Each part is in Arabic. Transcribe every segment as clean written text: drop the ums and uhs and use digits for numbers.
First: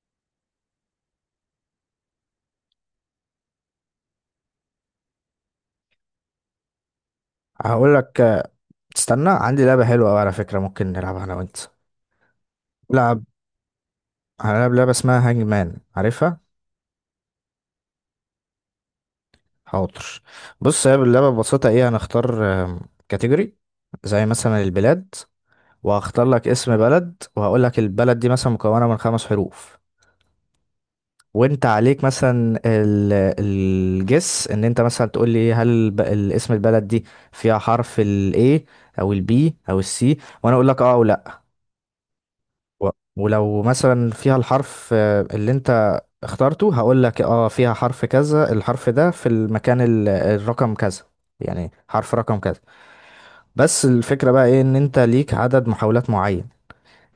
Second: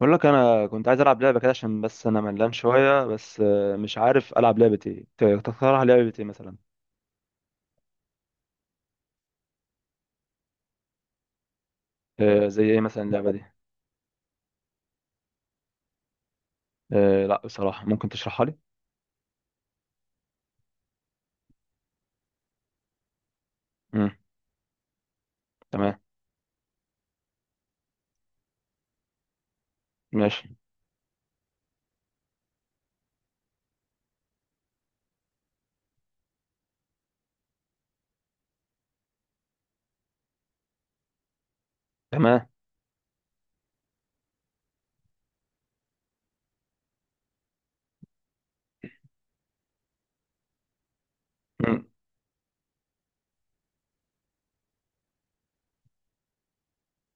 بقول لك انا كنت عايز العب لعبه كده عشان بس انا ملان شويه بس، مش عارف العب لعبه ايه. تقترح لعبه ايه مثلا؟ هقول لك. تستنى، عندي لعبة حلوة أوي على فكرة، ممكن نلعبها أنا وأنت. زي ايه مثلا لعب اللعبه دي؟ هنلعب لعبة اسمها هانج مان، عارفها؟ آه، لا، بصراحه ممكن تشرحها لي؟ حاضر. بص، هي اللعبة ببساطة إيه. هنختار كاتيجوري امم. زي مثلا البلاد، تمام. وهختار لك اسم بلد، وهقول لك البلد دي مثلا مكونة من 5 حروف، ماشي. وأنت عليك مثلا الجس إن أنت مثلا تقول لي، هل الاسم البلد دي فيها حرف ال A أو ال B أو ال C، وأنا أقول لك أه أو لأ. تمام. و- ولو مثلا فيها الحرف اللي أنت اخترته، هقول لك اه فيها حرف كذا، الحرف ده في المكان الرقم كذا، يعني امم. حرف رقم كذا. بس الفكرة بقى ايه، ان انت ليك عدد محاولات معين،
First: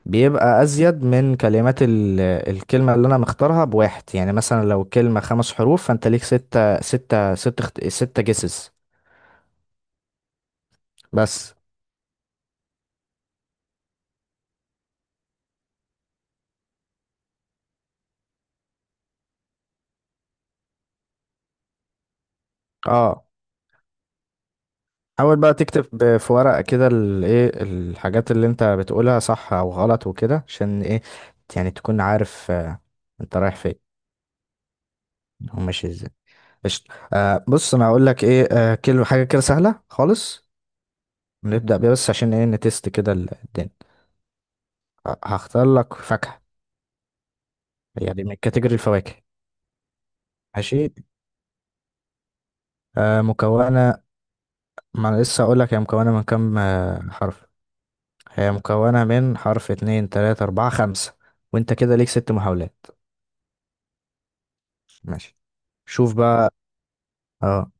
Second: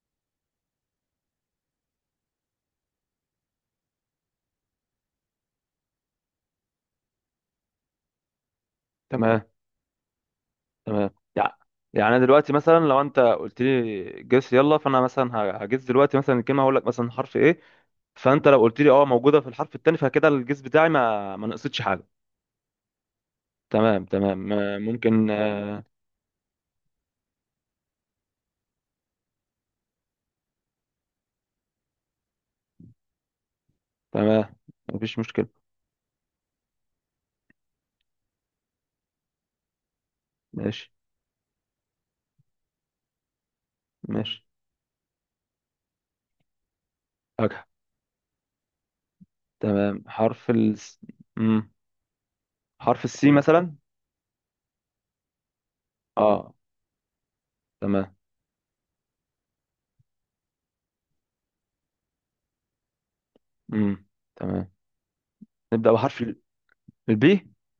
بيبقى ازيد من كلمات الكلمة اللي انا مختارها بواحد. يعني مثلا لو كلمة 5 حروف، فانت ليك 6 جيسز. تمام. تمام. بس يع- يعني انا دلوقتي مثلا لو انت قلت لي جس يلا، فانا مثلا هجس دلوقتي مثلا الكلمه، هقول لك مثلا حرف ايه. فانت لو قلت لي اه، موجوده في الحرف التاني، فكده الجس بتاعي ما نقصتش حاجه. اه، تمام، تمام. ممكن. حاول بقى تكتب في ورقة كده الايه الحاجات اللي انت بتقولها صح او غلط وكده، عشان ايه، يعني تكون عارف انت رايح فين تمام، مفيش مشكله. وماشي ازاي. قشطة. بص، انا هقول لك ايه، كل حاجه كده سهله خالص. ماشي. نبدا بيها بس عشان ايه نتست كده الدنيا. ماشي. هختار لك فاكهه، يعني من كاتيجوري الفواكه. تمام، حرف ال. ماشي. مم. حرف آه، السي مثلا. مكونه، ما انا لسه هقول لك هي مكونه من اه، كام حرف. تمام. هي مكونه من حرف، اتنين، تلاته، اربعه، خمسه، وانت كده ليك 6 محاولات. مم. تمام. ماشي. نبدأ شوف بحرف ال- بقى. البي اه,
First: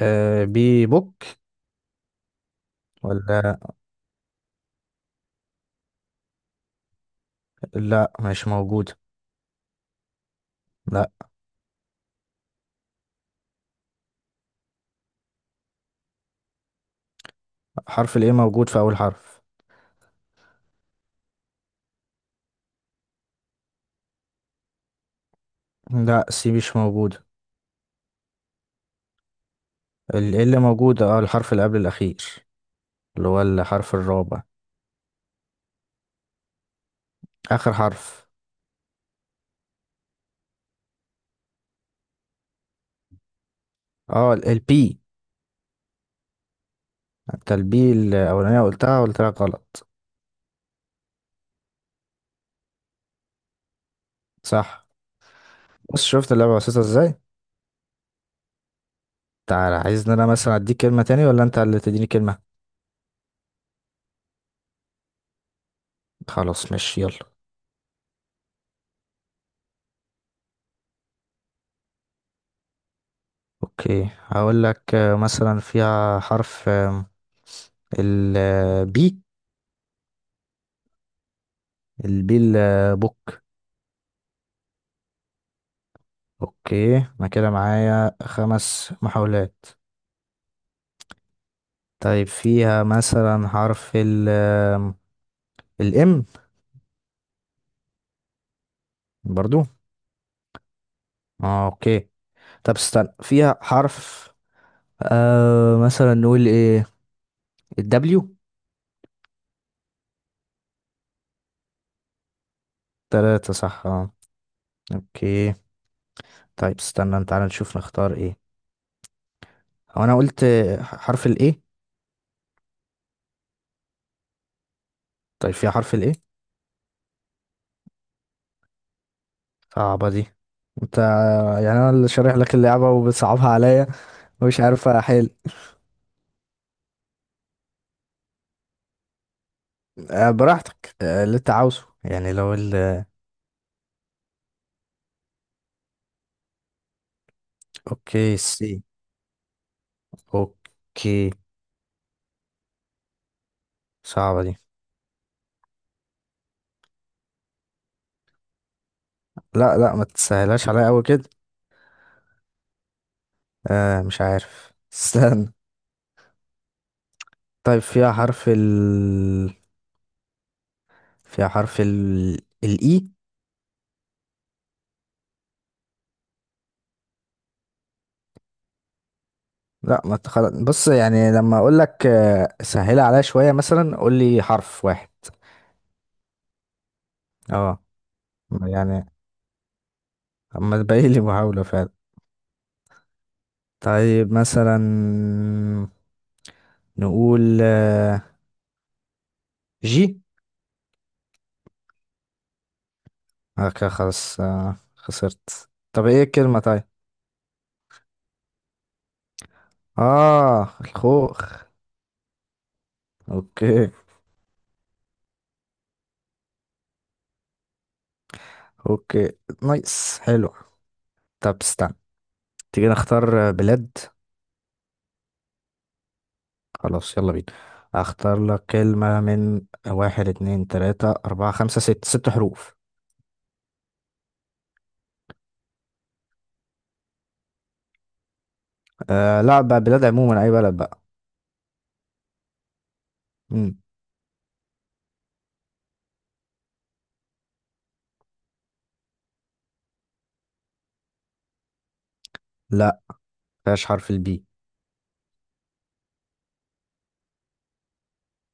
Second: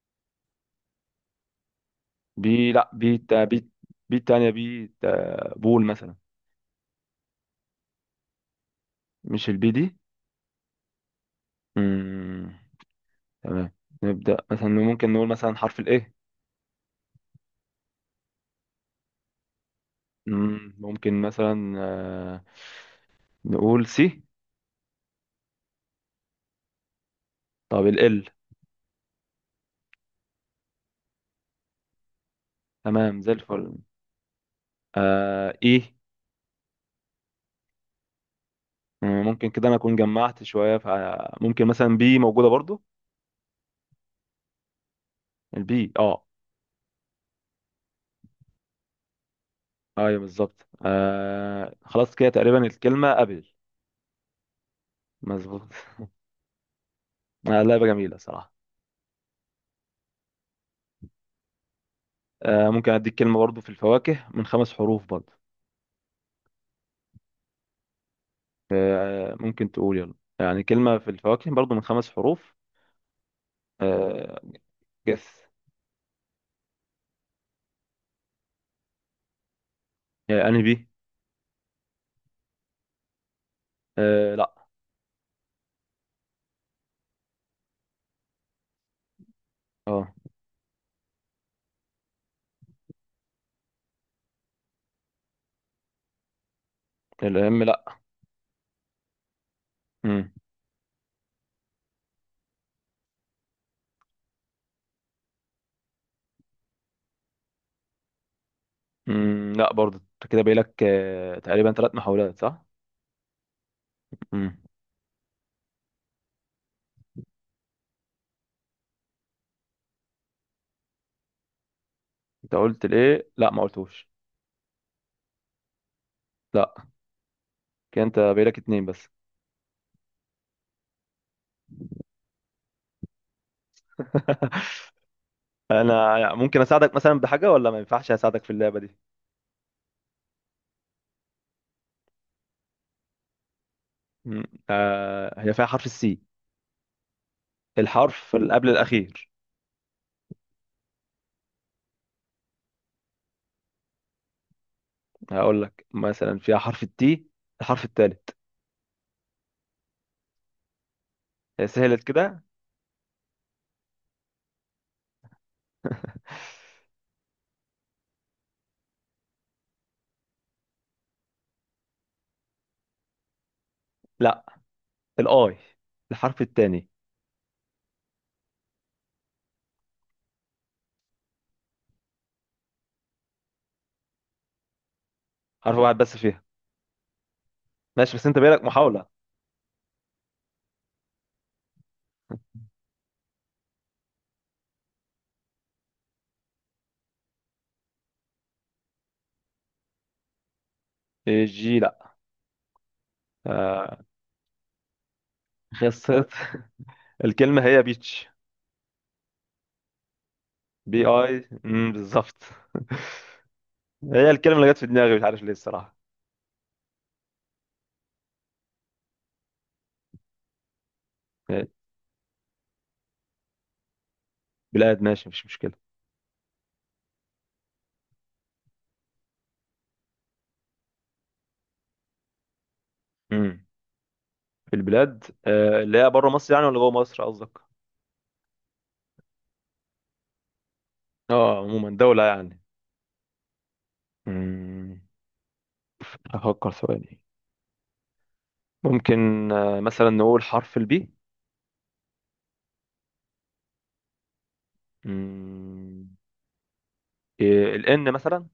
بي بوك بي، لا بي تا ولا؟ بي. بي التانية، بي تا بول مثلا. لا، مش موجود. مش البي دي؟ لا، مم. تمام. نبدأ مثلا، ممكن نقول مثلا حرف الايه. حرف الايه موجود في اول حرف. ممكن مثلا نقول سي. لا، سي مش موجود. طب ال. اللي موجودة الحرف اللي قبل الأخير، تمام، اللي زي هو الفل. الحرف الرابع، اي. آخر حرف. ممكن كده انا اكون جمعت شوية، فممكن مثلا بي موجودة برضو. اه، البي. البي، اه. انت البي الأولانية قلتها قلت لك غلط. ايوه بالظبط، خلاص كده تقريبا الكلمة قبل. صح. مظبوط. بص، شفت اللعبة بسيطة ازاي؟ آه، لعبة جميلة صراحة. تعالى، عايزني انا مثلا اديك كلمة تاني، ولا انت اللي تديني كلمة؟ آه، ممكن اديك كلمة برضو في الفواكه من 5 حروف برضو. خلاص، ماشي، يلا. آه، ممكن تقول يلا، يعني كلمة في الفواكه برضو من 5 حروف. اوكي، آه، هقول لك جس. مثلا فيها حرف البي يعني انهي؟ البي البوك. آه، لا. اوكي، انا كده معايا 5 محاولات. اه. طيب، فيها مثلا حرف الام؟ الام، لا. برضو. مم. اه. اوكي. طب استنى، فيها حرف مثلا نقول ايه، الدبليو؟ مم. لا برضو، انت كده باقي لك تقريبا 3 محاولات، صح؟ تلاتة صح، اه. مم. اوكي. طيب استنى، تعالى نشوف نختار ايه. هو انا قلت حرف الايه؟ انت قلت الايه؟ لا، ما قلتوش. طيب، فيها حرف الايه؟ لا، كده انت باقي لك اتنين بس. صعبة دي. انت يعني انا اللي شارح لك اللعبة وبتصعبها عليا، ومش عارف احل. انا ممكن اساعدك مثلا بحاجه، ولا ما ينفعش اساعدك في اللعبه دي؟ براحتك، اللي انت عاوزه. يعني لو مم. آه، هي فيها حرف السي، الحرف اوكي، اللي قبل سي. الاخير. اوكي. صعبة دي. هقول لك مثلا فيها حرف التي، الحرف الثالث. لا، لا، ما تسهلهاش عليا قوي كده. سهلت كده. مش عارف، استنى. طيب فيها حرف ال الإي؟ لا، الاي، الحرف الثاني. لا، ما أنت خلاص. بص، يعني لما أقول لك سهلها عليا شوية، مثلا قول لي حرف واحد. حرف واحد بس فيها. اه. ماشي، بس انت بالك يعني محاوله. أما تبقى لي محاولة فعلا. طيب مثلا نقول جي. الجي، لا. كده آه، خلاص، خسرت. طب ايه خسرت. الكلمة؟ طيب. الكلمه هي بيتش. اه، بي، اي، الخوخ. بالظبط. اوكي. هي الكلمه اللي جت في دماغي، مش عارف ليه الصراحه. اوكي. نايس، حلو. طب إيه؟ استنى، تيجي نختار بلاد. بلاد، ماشي، مفيش مشكله. خلاص، يلا بينا، اختار لك كلمة من واحد، اتنين، تلاتة، اربعة، خمسة، ست، ست حروف. مم. في البلاد اللي هي بره مصر، يعني، ولا جوه مصر قصدك؟ آه، لا، بقى بلاد عموما، اي بلد بقى. اه، عموما دولة يعني. مم. مم. أفكر ثواني. ممكن مثلا نقول حرف البي. لا، مفيهاش حرف البي. الإن مثلا.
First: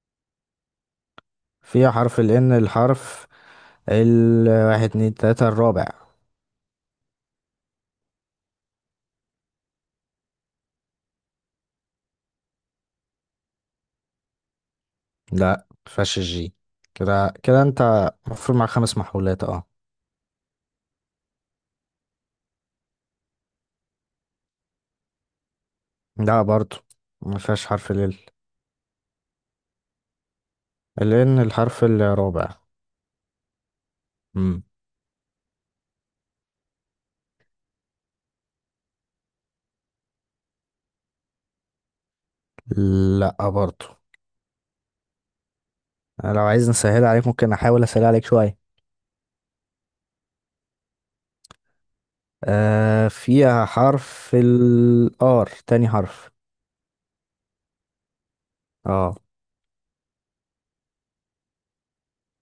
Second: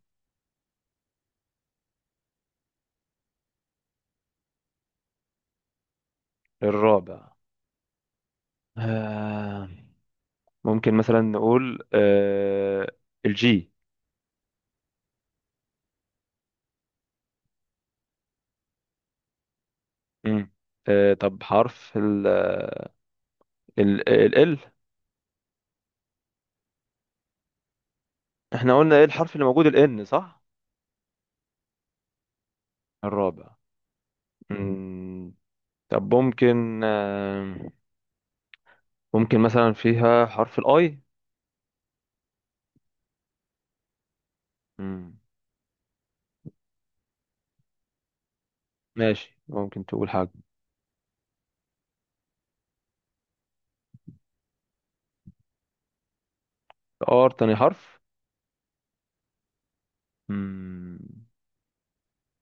فيها حرف الان، الحرف الواحد، اتنين، تلاتة، الرابع. الرابع. آه، ممكن مثلا نقول الجي. لا، مفيهاش الجي. كده كده انت المفروض مع 5 محاولات، اه. مم. طب حرف ال. لا، برضو مفيهاش حرف ال احنا قلنا ايه الحرف اللي موجود؟ الإن، صح. الان، الحرف الرابع. الرابع. مم. مم. طب ممكن ممكن مثلا فيها حرف الاي. لا، برضو. مم. أنا لو عايز نسهل عليك، ممكن احاول اسهل عليك شوية. ماشي، ممكن تقول حاجة. فيها حرف الآر، تاني حرف. ار، تاني حرف. اه. مم.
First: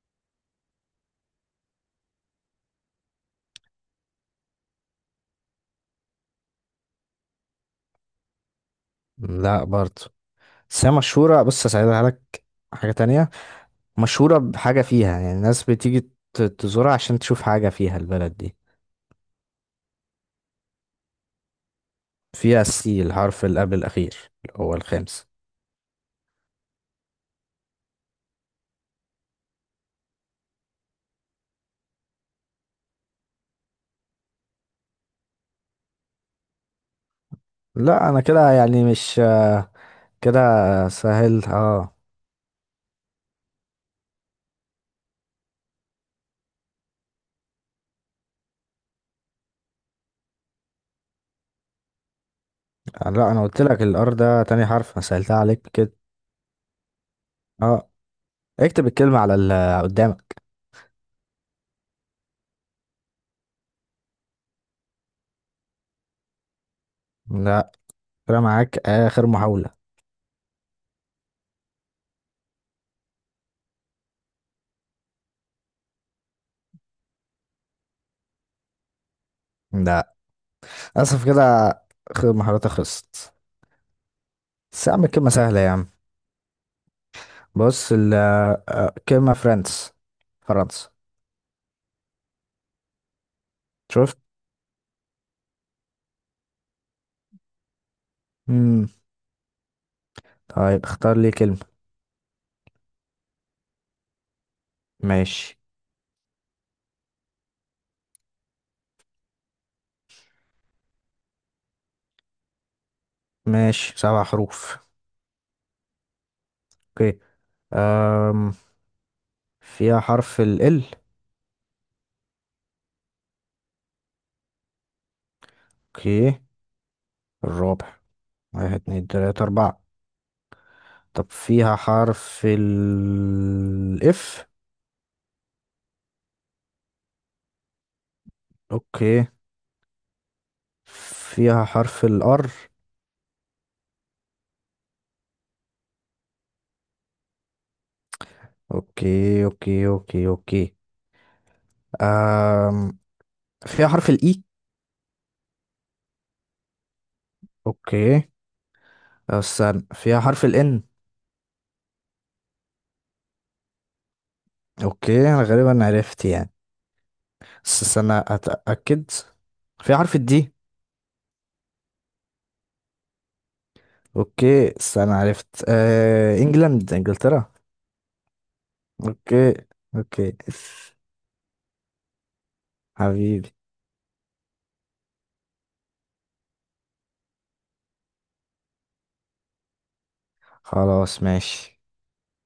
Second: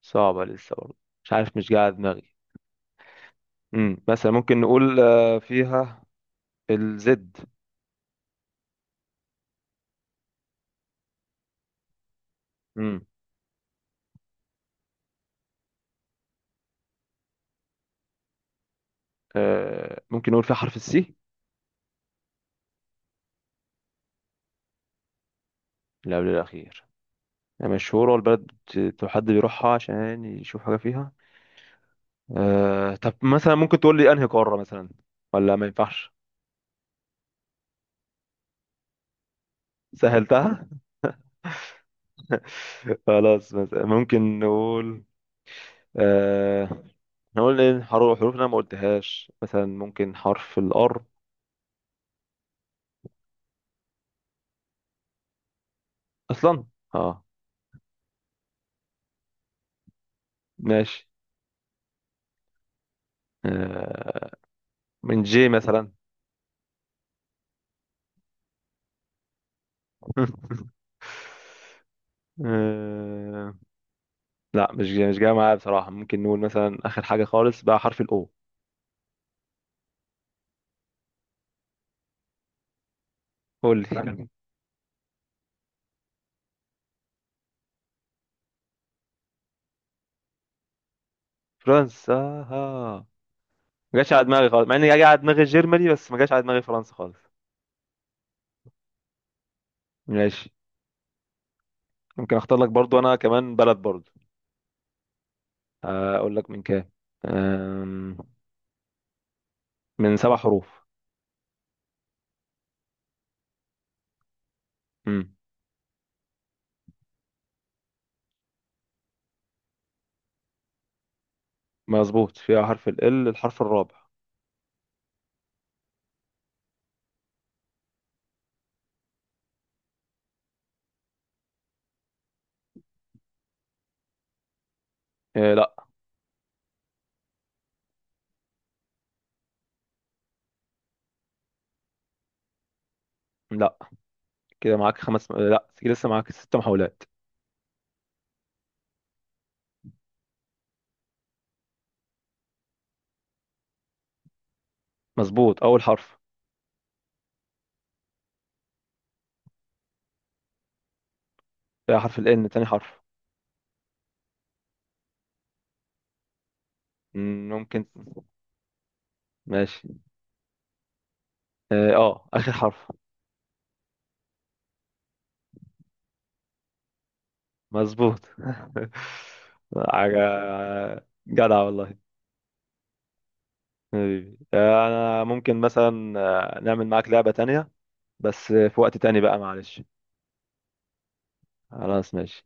صعبة لسه برضه. مش عارف، مش قاعد دماغي. مثلا ممكن نقول فيها الزد. لا، برضه. بس هي مشهورة. بص، هساعدها لك حاجة مم. تانية. مشهورة بحاجة فيها، يعني الناس بتيجي تزورها عشان تشوف حاجة فيها البلد دي. آه، ممكن نقول فيها حرف السي، فيها السي، الحرف اللي قبل الأخير، اللي هو الخامس. اللي قبل الأخير. يعني مشهورة، والبلد حد بيروحها عشان يشوف حاجة فيها. آه، طب مثلا ممكن تقول لي أنهي قارة مثلا؟ ولا ما ينفعش؟ لا، أنا كده يعني مش كده سهلتها. سهل، اه. خلاص، مثلا ممكن نقول آه، احنا قلنا إن حروف انا ما قلتهاش، مثلا ممكن حرف الار. لا، أنا قلت لك الآر ده تاني حرف، أنا سهلتها عليك كده. اصلا. اه. اه. اكتب الكلمة على اللي قدامك. ماشي. آه، من جي مثلا. لا، كده معاك آخر محاولة. آه، لا، مش جاي مش جاي معايا بصراحة. ممكن نقول مثلا اخر حاجة خالص بقى حرف الاو. لا، للأسف كده، محاولاتي خلصت. قول لي. بس يا عم الكلمة سهلة يا عم. بص، ال آه، كلمة فرنسا. فرنسا، آه. ما جاش شفت؟ على دماغي خالص، مع اني جاي على دماغي جيرماني، بس ما جاش على دماغي فرنسا خالص. مم. ماشي. طيب، اختار لي كلمة. ممكن اختار لك برضو انا كمان بلد برضو. ماشي، آه، اقول لك من كام، آم، من 7 حروف. ماشي، 7 حروف. اوكي. أم. فيها حرف ال ال؟ مظبوط، فيها حرف ال، الحرف الرابع. اوكي، الرابع. واحد، اتنين، تلاتة، أربعة. طب فيها حرف ال اف؟ آه، لا. اوكي. فيها حرف الار؟ لا، كده معاك خمس، آه لا، كده لسه معاك 6 محاولات. اوكي، اوكي، اوكي، اوكي. أم. فيها حرف الاي؟ مظبوط، اول حرف. اوكي. استنى، فيها حرف ال N؟ فيها حرف ال ان، تاني حرف. اوكي، انا غالبا عرفت يعني، بس ممكن. استنى اتاكد. ماشي. فيها حرف الدي؟ اه، آه، اخر حرف. اوكي، استنى، عرفت. انجلترا. مظبوط. اوكي. حاجة. اوكي. جدع والله. حبيبي. حبيبي. آه، انا ممكن مثلا نعمل معاك لعبة تانية، بس في وقت تاني بقى، معلش. خلاص، ماشي. خلاص، ماشي.